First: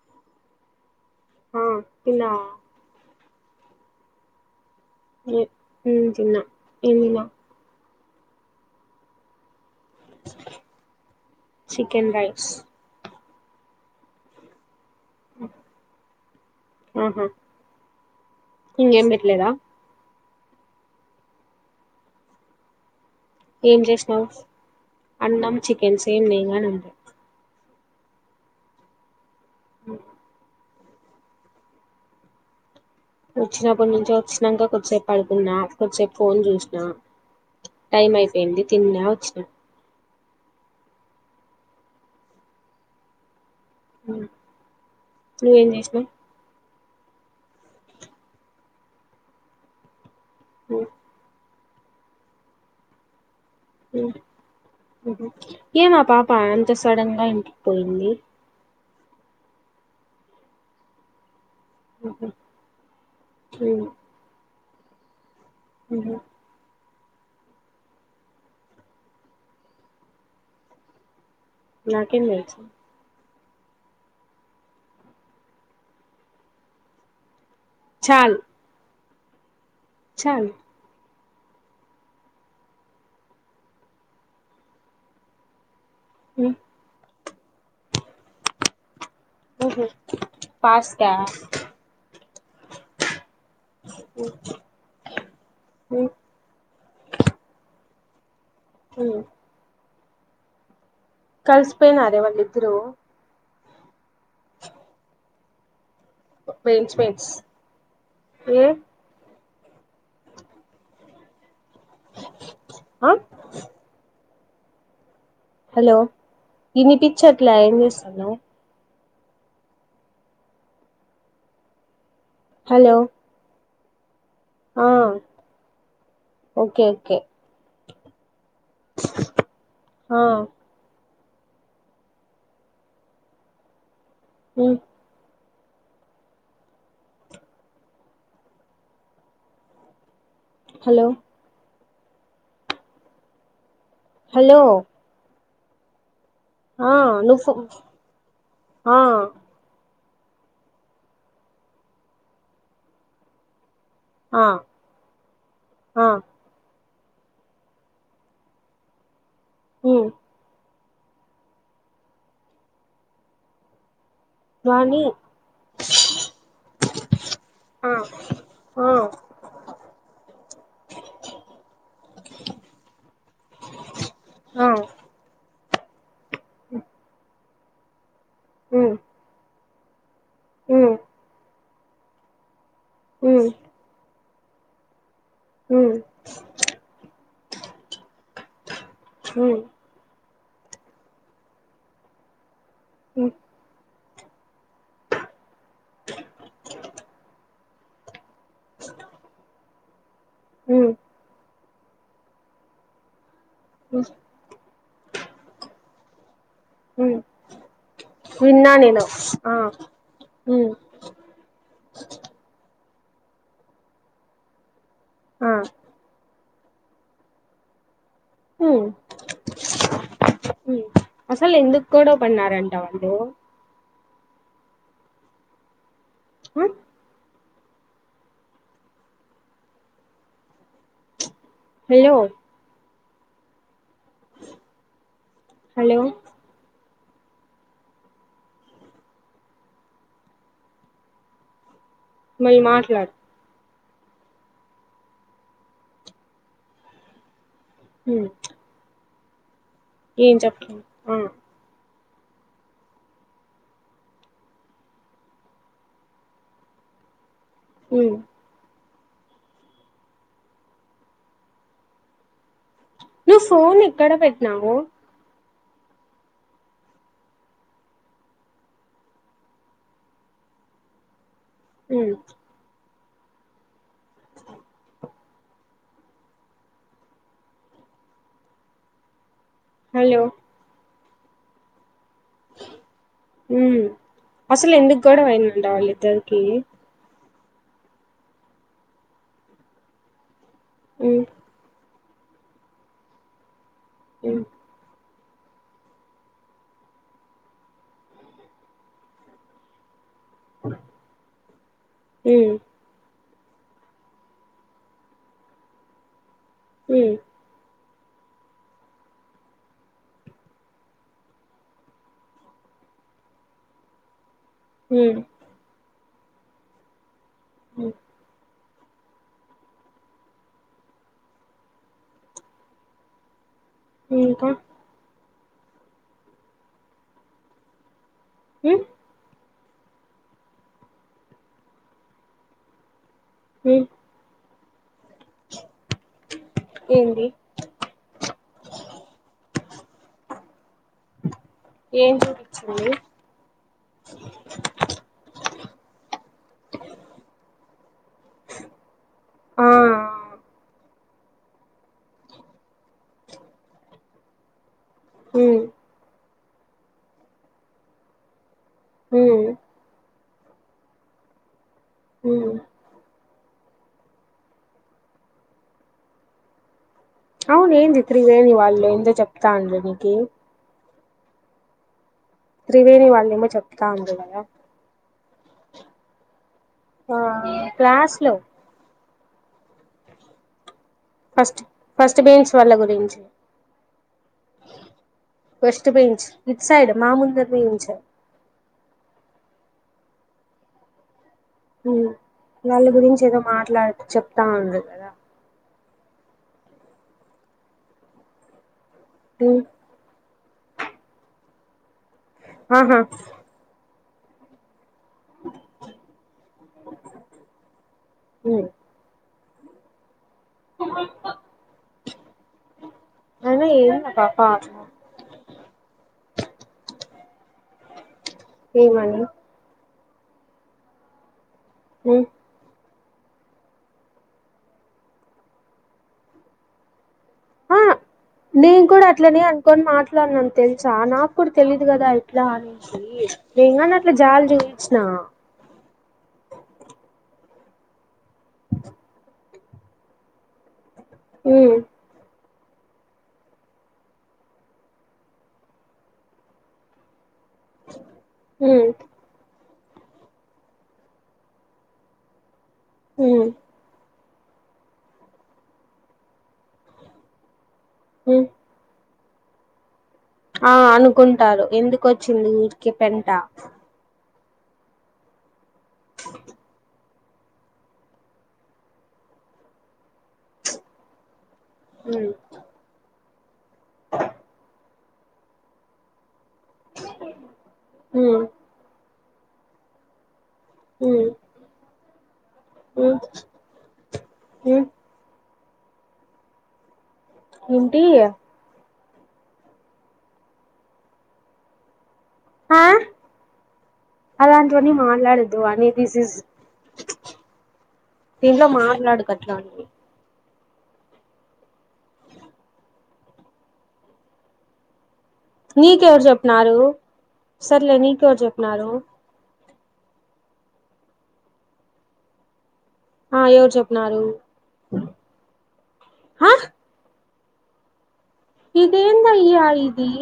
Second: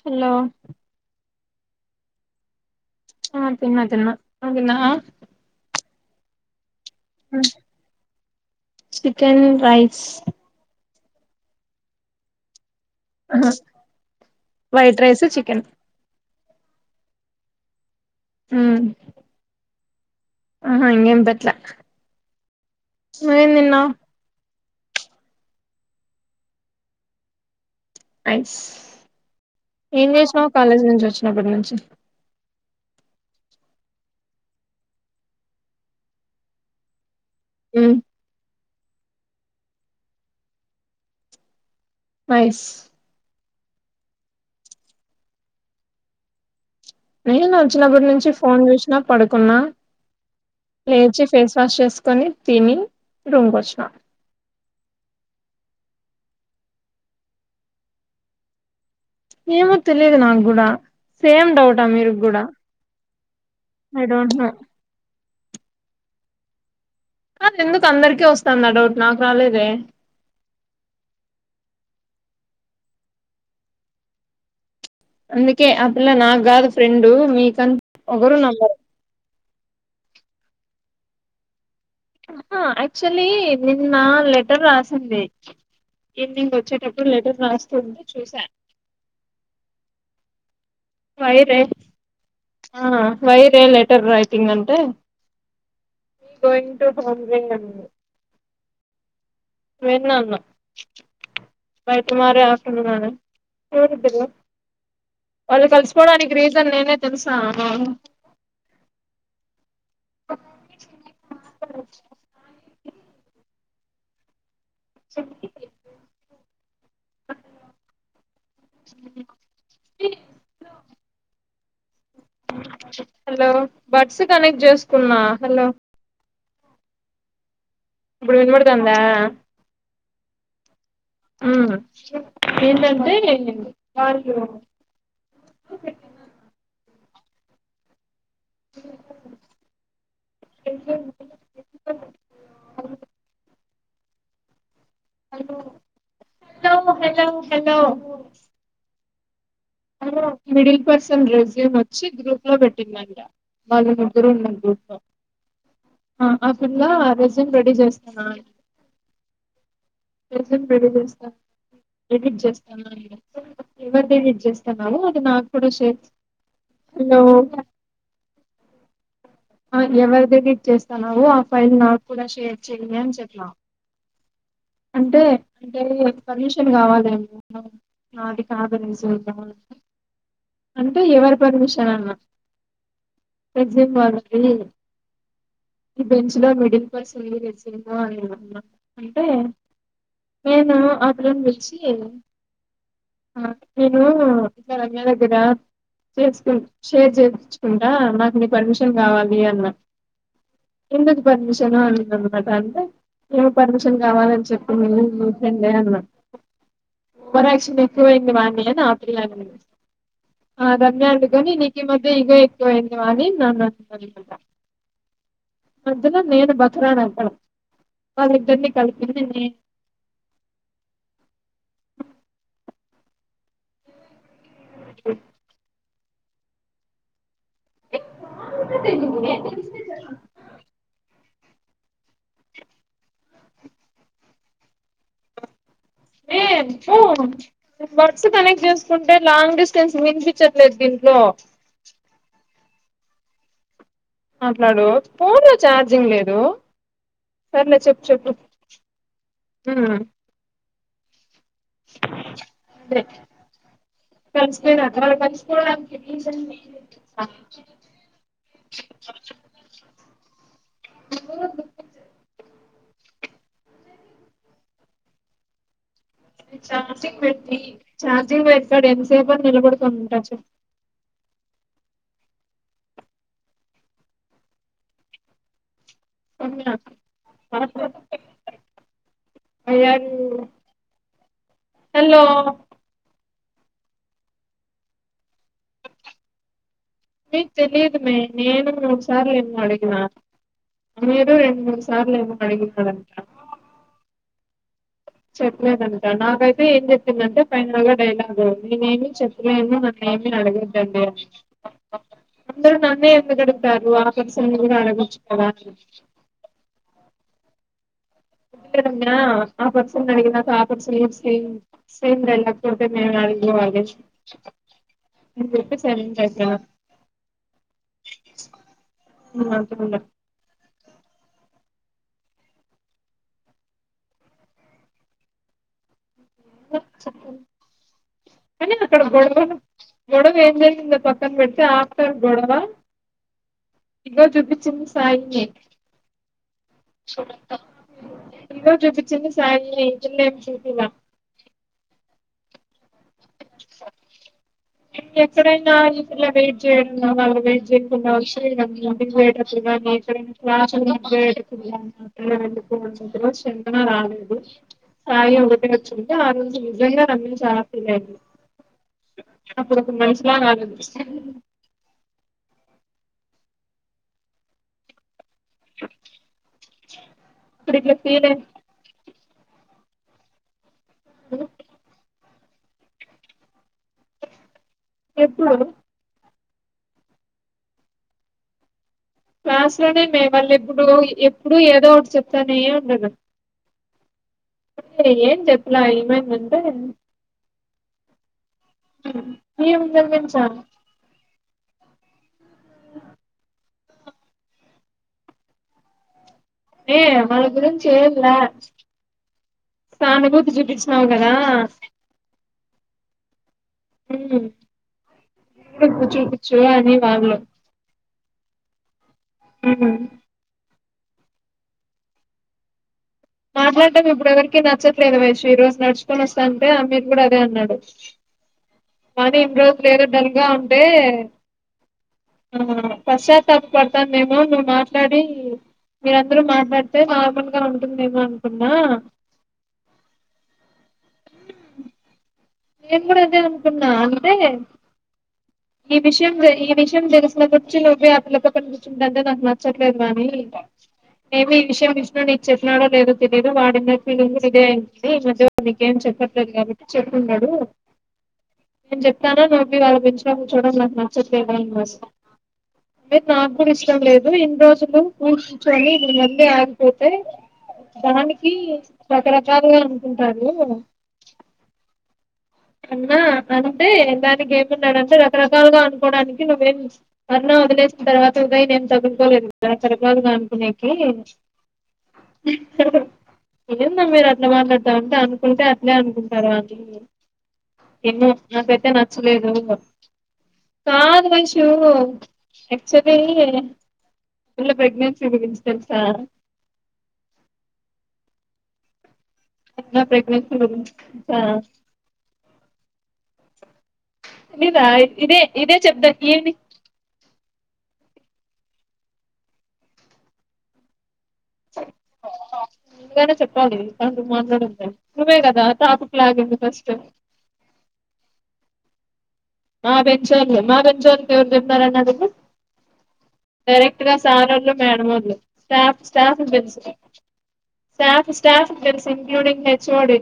Hello ఆ తిన్నవ్ ఆ తిన్న తిన్న నువు తిన్నవ? ఏ మ్ తిన్న ఏం తిన్న చికెన్ రైస్ చికెన్ రైస్ అహ వైట్ రైస్ చికెన్ ఆహ ఇంగెం పెట్లేదా ఆహ ఇంగెం పెట్లే ఏం చేసినవు అన్నం చికెన్ సేమ్ నేంగనే అంతే ఐస్ ఏం చేసినవ్ కాలేజ్ నుంచి వచ్చినప్పటి నుంచి వచ్చినప్పటి నుంచి వచ్చినంక కొద్దిసేపు పడుకున్నా కొద్దిసేపు ఫోన్ చూసిన ఉమ్ టైం అయిపోయింది తిన్నా వచ్చినా నైస్ నువ్వేం చేసినవ్ నేను వచ్చినప్పటి నుంచి ఫోన్ చూసిన పడుకున్నా లేచి ఫేస్ వాష్ చేసుకొని తిని రూమ్ కి వచ్చిన ఉమ్ ఉహు ఏమ్ మా పాప అంత సడన్ గా ఇంటికి పోయింది ఏమో తెలిదు నా గూడ సేమ్ డౌటా అమీర్ ఉహు, గూడా ఉమ్, ఐ డోంట్ నో ఉహు కద్ ఎందుకు అందరికీ వస్తాంది ఆ డౌట్ నాకు రాలేదే నాకేం తెలుసు అందుకే అ పిల్ల నాకు కాదు ఫ్రెండు మీకం ఒకరు నమ్మరు చాల్ ఆహా యాక్చుల్లీ నిన్న లెటర్ రాసింది ఉమ్, ఈవినింగ్ వచ్చేటప్పుడు లెటర్ రాస్తుంది చూసా ఉహు పాస్కా వైరే ఆ వైరే లెటర్ రైటింగ్ అంటే ఉమ్, గోయింగ్ టు హోమ్ రే అన్నది ఆ వెన్ అన్నా బై కలిసిపోయినారే టుమారో వాళ్ళిద్దరు ఆఫ్టర్నూన్ అనది వాళ్ళు కలుసుకోవడానికి రీజన్ బెంచ్ నేనే మేట్స్ తెలుసా [inaudible] ఏ అ హలో ఇని పిచ్చట్ల ఏం చేస్తున్నవు హలో హలో బట్స్ కనెక్ట్ ఆ చేసుకున్నా హలో ఓకే ఓకే ఇప్పుడు వినబడుదందా ఆ ఆ ఏంటంటే ఉ హలో హలో హలో ఆ హలో హలో నువ్వు హలో ఆ మిడిల్ పర్సన్ రెస్యూమ్ వచ్చి గ్రూప్ లో పెట్టిందంట వాళ్ళ ముగ్గురు ఆ ఉన్నారు గ్రూప్ లో ఆ ఇలా రెస్యూమ్ రెడీ చేస్తున్నా అని ఉ ఎడిట్ చేస్తావ ఎడిట్ చేస్తావని అడిగాను న్నావు వాణి అది నాకు కూడా షేర్ చెయ్యి హ ఆ ఎవరిది ఎడిట్ చేస్తాన్నవో ఆ ఫైల్ నాకు కూడా షేర్ చెయ్యి అని చెప్ప ఆ అంటే అ పర్మిషన్ కావాలేమో ఉ ఉ ఉ అంటే ఎవరి పర్మిషన్ అన్న ఉ ఉ రెస్యూమ్ వాళ్ళకి ఈ బెంచ్లో మిడిల్ పర్సన్ సినిమా అని అంటే ఉ నేను ఆ పిల్లని పిల్చి ఉ ను రమ్య దగ్గర చేసుకు షేర్ చెప్పిచ్చుకుంటా నాకు పర్మిషన్ కావాలి అన్న ఉ ఎందుకు పర్మిషన్ అన్నింది అన్నమాట అంటే ఏమి పర్మిషన్ కావాలని చెప్ ఎందుకు నీ ఫ్రండే అన్నా ఉ ఓవర్ యాక్షన్ ఎక్కువైంది వాన్ని విన్నా అని నేను ఆపిల్ల ఆ అన్నింది ఉ ఆ రమ్య ఉండుకొని నీకి ఈ మధ్య ఇగో ఎక్కువై వాణి నన్ను అన్నింది అన్నమాట ఆ మధ్యలో నేన్ బకరాని అయిపోయిన వాళ్లిదరిని ఉ కలిపింది నేన్ అసలు ఎందుకు గొడవ పన్నారంటా వాళ్ళు అహ్ హలో హలో ఓ బడ్స్ కనెక్ట్ చేసుకుంటే లాంగ్ డిస్టెన్స్ వినిపిచట్లేదు దీంట్లో మళ్లి మాట్లాడు ఫోన్ లో ఛార్జింగ్ లేదు సర్లే చెప్పు చెప్పు ఉమ్ ఎం చెప్పను ఆ కలిసిపోయారు వాళ్లు కలిసిపోవడానికి రీసన్ నేనే ఉమ్ నువ్ ఫోన్ ఎక్కడ పెట్టినావు ఛార్జింగ్ పెట్టి ఛార్జింగ్ పెట్టినప్పుడు ఎంసేపని నిలబడుకొని ఉంటా చెప్పు ఉమ్ హలో [inaudible] హలో ఉమ్ అసలు ఎందుకు గొడవ అయిందట వాళ్ళ ఇద్దరికి మే తెలిదు మే నేను ఒకసారేమో అడిగిన ఉమ్ మీరు రెండు మూడ్ స సార్లేమో అడిగినావంట ఉమ్ చెప్లేదంట నాకైతే ఏం చెప్పిందంటే ఫైనల్గ డైలాగ్ నేనేమి చెప్లేను నాక్ ఏమి అడగొద్దండి ఉమ్ అందర్ నన్నే ఎందుకు అడుగుతారు ఆ పర్సన్ని కూడా అడగొచ్చు కదా ఉమ్ నా ఆ పర్సన్ని అడిగినాకా ఆ పర్సన్ కూడా సేమ్ సేమ్ డైలాగ్ గొడ్తే మే ఏడిక్ పోవాలె ఉమ్ [unintelligible] ఉహ్ మ్ అంతే ఉండ ఇంక కని ఉమ్ అక్కడ గొడవ గొడవ ఎం జరిగిందో పక్కన పెడ్తే ఆఫ్టర్ ఆల్ గొడవ ఉమ్ ఇగ్నోర్ చూపించింది సాయి నే ఏంది ఇందాక చూపించింది సాయి నే ఈ పిల్లెం చూపిలా ఏం చూపించావ్ మరీ సరే మ్ ఇక ఎక్కడైనా ఇలా వెయిట్ చేయడం నా వాళ్ళ వెయిట్ చేయకుండా వస్తే ఆ [unintelligible] ఇక్కడేంటి క్లాసు వెయిట్ చేసిన చందన రాలేదు. సాయి ఉమ్ ఉండొద్దు అన్ ఒచ్చి ఉంటే ఆ రోజు నిజంగా నందిని చాలా ఫిల్ అయింది. మ్ అప్పుడు ఒక మనిషిలా ఆలోచిస్తే ఉమ్ అవును ఇప్పుడు ఇట్లా ఏంది ఫీల్ అయి త్రివేణి వాళ్ళు ఏందో చెప్తా అన్నార్ నీకీ అ త్రివేణి వాళ్ళేమో చెప్తాన్నార్ గదా ఎప్పుడు? ఆ క్లాస్లో క్లాస్లో నేన్ మే వల్లెప్పుడో ఎప్పుడు ఫస్ట్ ఏదో ఒకటి ఫస్ట్ బెంచ్ చెప్తానే వాళ్ళ ఉన్నరు. గురించి ఏం చెప్పలా ఫస్ట్ బెంచ్ ఏమైందటే ఇట్ మ్ సైడ్ మా ముందర బెంచ్ మీరు ముందల్ నుంచా మ్ వాళ్ళ గురించి ఏదో మాట్లాడ్ చెప్తా ఉన్నార్ కదా ఏ వాళ్ళ గురించ్ ఏం లా ఫ్యాను చూపిచినాం కదా ఆహా! మ్ నీకు చూపిచ్చు అని వాళ్ళు మ్ సుమక్క. మాట్లాడం ఇప్పుడ్ ఎవరికి నచ్చట్లేదు వైషూ ఈ రోజు నడుచుకొన్ వస్ స్తంటే అమీర్ కూడా అదే అన్నాడు. ఏమని? లేరు డల్గ ఉంటే ఆ పశ్చాతాప్ పడ్తానేమో నువ్వు మాట్లాడి మీ అందరు మాట్లాడ్తే మా ముల్గ ఉంటుందేమో అన్ నేన్ కూడ అట్లనే అన్కొన్ మాట్లాడ్నాన్ తెల్సా నాక్ కూడా తెలీదు కదా ఇట్లా అని నేన్ గుడా అదే అనుకున్నా అంటే ఈ విషయం ఈ విషయం తెల్స్ మరొచ్చే లోపే ఆ పిల్ల పక్కన్ కూర్చుంటంటే నాక్ నచ్చట్లేదు గానీ ఏమి ఈ ఉమ్ విషయం విష్ణుని చెప్పినవా లేదో తెలియదు వాడి మీద ఫీలింగ్ ఇదే అయింది ఈ మధ్య వాడు నీకేం చెప్పట్లేదు కాబట్టి చెప్పున్నాడు. మ్ ఉమ్ నేన్ చెప్తానే ఉన్న మీర్ అలా నిల్చోన్ నిల్చోడం నాక్ నచ్చట్లేద్ అన్ ఉమ్ నాక్ గుడ ఇష్టం లేదు. లు ఇన్ని రోజులు [unintelligible] ఉమ్ దానికి రకరకాలుగా ఆ అనుకుంటారు అనుకుంటారు ఎందుక్ ఆ అన్నా అంటే దానికి ఏం అన్నాడంటే రకరకాలుగా అనుకోడానికి నువ్వేం అన్నా వదిలేసిన్ తర్వాత ఉదయ్ నేను తగులుకోలేదు కదా రకరకాలుగా అనుకునేకి మ్ ఏంది మీరు అట్లా మాట్లాడతామంటే అనుకుంటే అట్లే అనుకుంటారు వాళ్లు ఏమో ఉమ్ నాకైతే నచ్చలేదు ఉమ్ కాదు వైషూ ఉమ్ యాక్టుల్ల్య్ మళ్ళ ఉమ్ ప్రెగ్నెన్సీ గురించి తెల్సా ఏంటీ? ఎన్నో ప్రెగ్నెన్సి [unintelligible] ఆ తెలీదా అలాంటివన్నీ ఇదే మాట్లాడొద్దు ఇదే అని చెప్దా దిస్ ఇజ్ ఏంది దీంట్లో మాట్లాడకు అట్లాంటియి ముందుగానే చెప్పాలి తనతో మాట్లాడొద్దని నీకెవరు జెప్పినారు సర్లే నీకెవరు జెప్పినారు మా బెంచీర్లు మా బెంచీర్లు ఎవరు చెప్పినారు అని అడుగు ఆ ఎవరు డైరెక్ట్ గా చెప్పినారు సారొళ్ళు మేడమొళ్ళు స్టాఫ్ స్టాఫ్ ఆ తెల్సు స్టాఫ్ స్టాఫ్క్ దెల్సు ఇదేందయ్యా ఇంక్లూడింగ్ ఇది హెచ్ఓడి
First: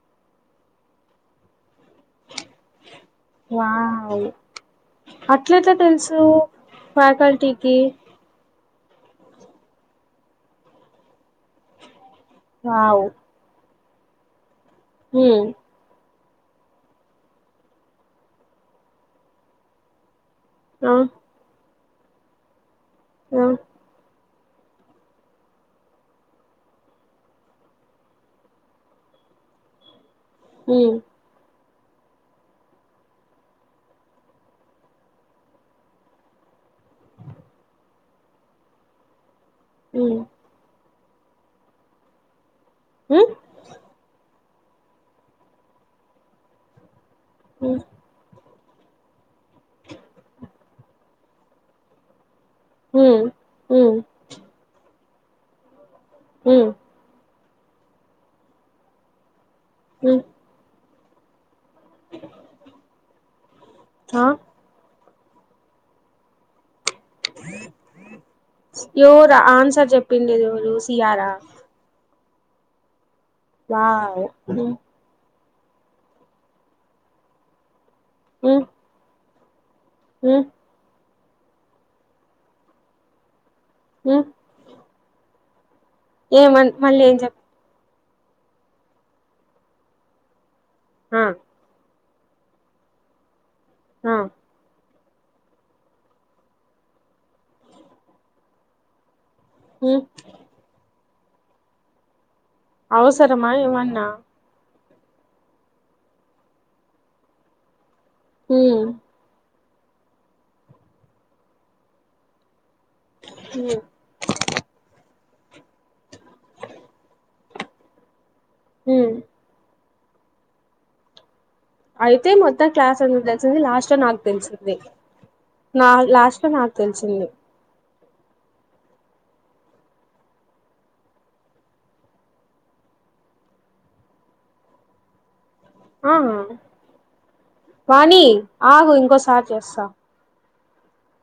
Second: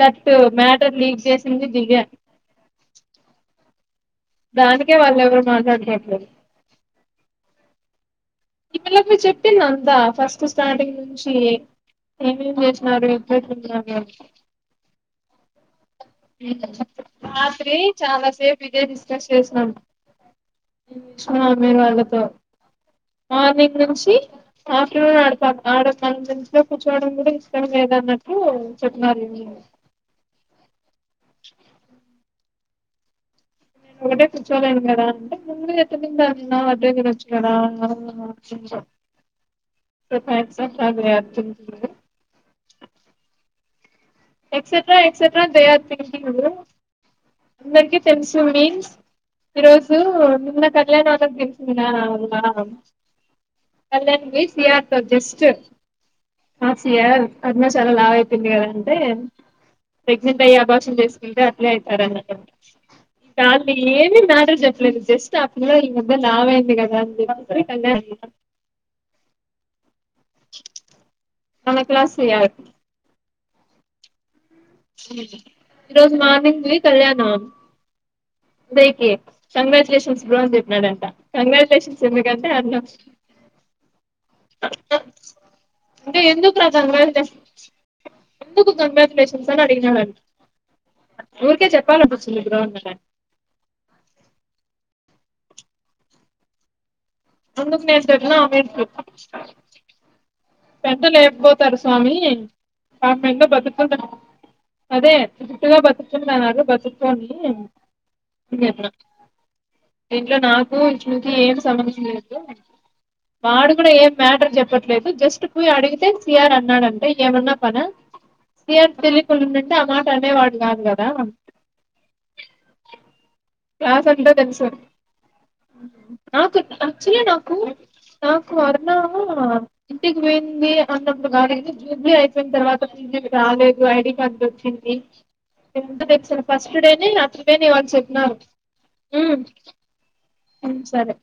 దట్టు మ్యాటర్ లీక్ జేసింది దివ్య వావ్ వు దానికే వాళ్ళు ఎవరు అట్లేట్ల తెల్సు మాట్లాడుకోవట్లేదు ఫ్యాకల్టీకి ఈ పిలక్ మీ చెప్పింది అంతా ఫస్ట్ స్టార్టింగ్ నుంచి ఏమేం జెశినారు ఇపుడు ఉన్నారు అంత హు రాత్రి చాలాసేపు ఇదే డిస్కస్ చేశినాము ఆ ఆ మీ వాళ్ళతో ఆ మార్నింగ్ నుంచి ఆఫ్టర్నూన్ ఆడ తన బెంచ్ లో కూర్చోడం కూడా ఇష్టం లేదన్నట్టు చెప్నార్ హుం నేనొకటే కూర్చోలేను కదా అంటే ముందు ఎంత మీంద అన్నా అద్దే తినొచ్చు గదా అన్నారు నేన్ వస్తుంటే ఉమ్ రేపు ఎక్సక్ట్ రా ఎక్సమ్ కు హ్మ్ ఎక్సెట్రా ఎక్సెట్రా థెయ్ అరే ఫినిషింగు ఉమ్ అందర్కి తెన్సు టో మీన్స్ ఈరోజు నిన్న కళ్యాణ్ వాలక్ దెల్సిందే ఆలా హ్మ్ హ్మ్ కళ్యాణ్ కి సిఆర్ జస్ట్ హ్మ్ నాట్ సిఆర్ అరుణ చాలా లావైపేయింది గదా అంటే హ్మ్ ప్రెగ్నెంట్ అయ్యి అభాషన్ జెస్కుంటే ఇగైతరానట్టు కానీ ఏమి ఆ మ్యాటర్ జెప్పలేదు జస్ట్ ఆ పిల్లోడు ముందే లావైంది గదా [unintelligible] ఎవరు ఆన్సర్ జెప్పిందిదెవరు ఎవరూ సీయరా సీఆర్ వావ్ ఉహు ఈ రోజు మార్నింగ్ ది కళ్యాణం హ్మ్ రేకె కంగ్రాచ్చులేషన్స్ బ్రో హ్మ్ అని చెప్పినడంట కంగ్రాచులేషన్స్ ఎందుకంటే అరుణ ఉ అంటే ఎందుకు రా చెప్ కంగ్రాచులేషన్ ఎందుకు కంగ్రాచులేషన్స్ అని అడిగినాండంట ఆ ఊర్కే చెప్పాలనిపిచింది బ్రో అని అన్నాడంట ఆ అందుకు నేందిన్నా అమినికి హు ఎంట లేకపోతరు స్వామి ఆమెంద అవసరమా బతుకలు ఏమన్నా అదే గుట్టుగా బతుకుంటున్నారు వాళ్ళు బత్తుకొని హుమ్ ఇంట్లో నాకు విష్ణు కి ఏం సంబంధించింది లేదు వాడు హ్మ్ కూడా ఏం మ్యాటర్ జెప్పట్లేదు జస్ట్ పొయ్ అడిగితే సిఆర్ అన్నాడంటే ఏమన్నా పనా సిఆర్ హ్మ్ తెలియకుండుంటే అంటే ఆ మాట అనేవాడు కాదు కదా అ అయితే మొత్తం క్లాస్ అందరికి లాస్ట్ లో క్లాస్ నాకు అంతా తెలుసు తెలిసింది నా లాస్ట్ లో నాకు యాక్చువల్లీ తెలిసింది నాకు నాకు అరుణ ఇంటికి పోయింది అన్నప్పుడు గాని ఇది జూబ్లీ అయిపోయిన తర్వాత రాలేదు ఐడి కార్డు వచ్చింది ఇంటర్ ఆ దేనా ఫస్ట్ డేనే ఆన్ ప్రిపేర్ చేయమని వాణి చెప్పినారు ఆగు ఇంకోసారి చేస్తా ఉమ్ సరే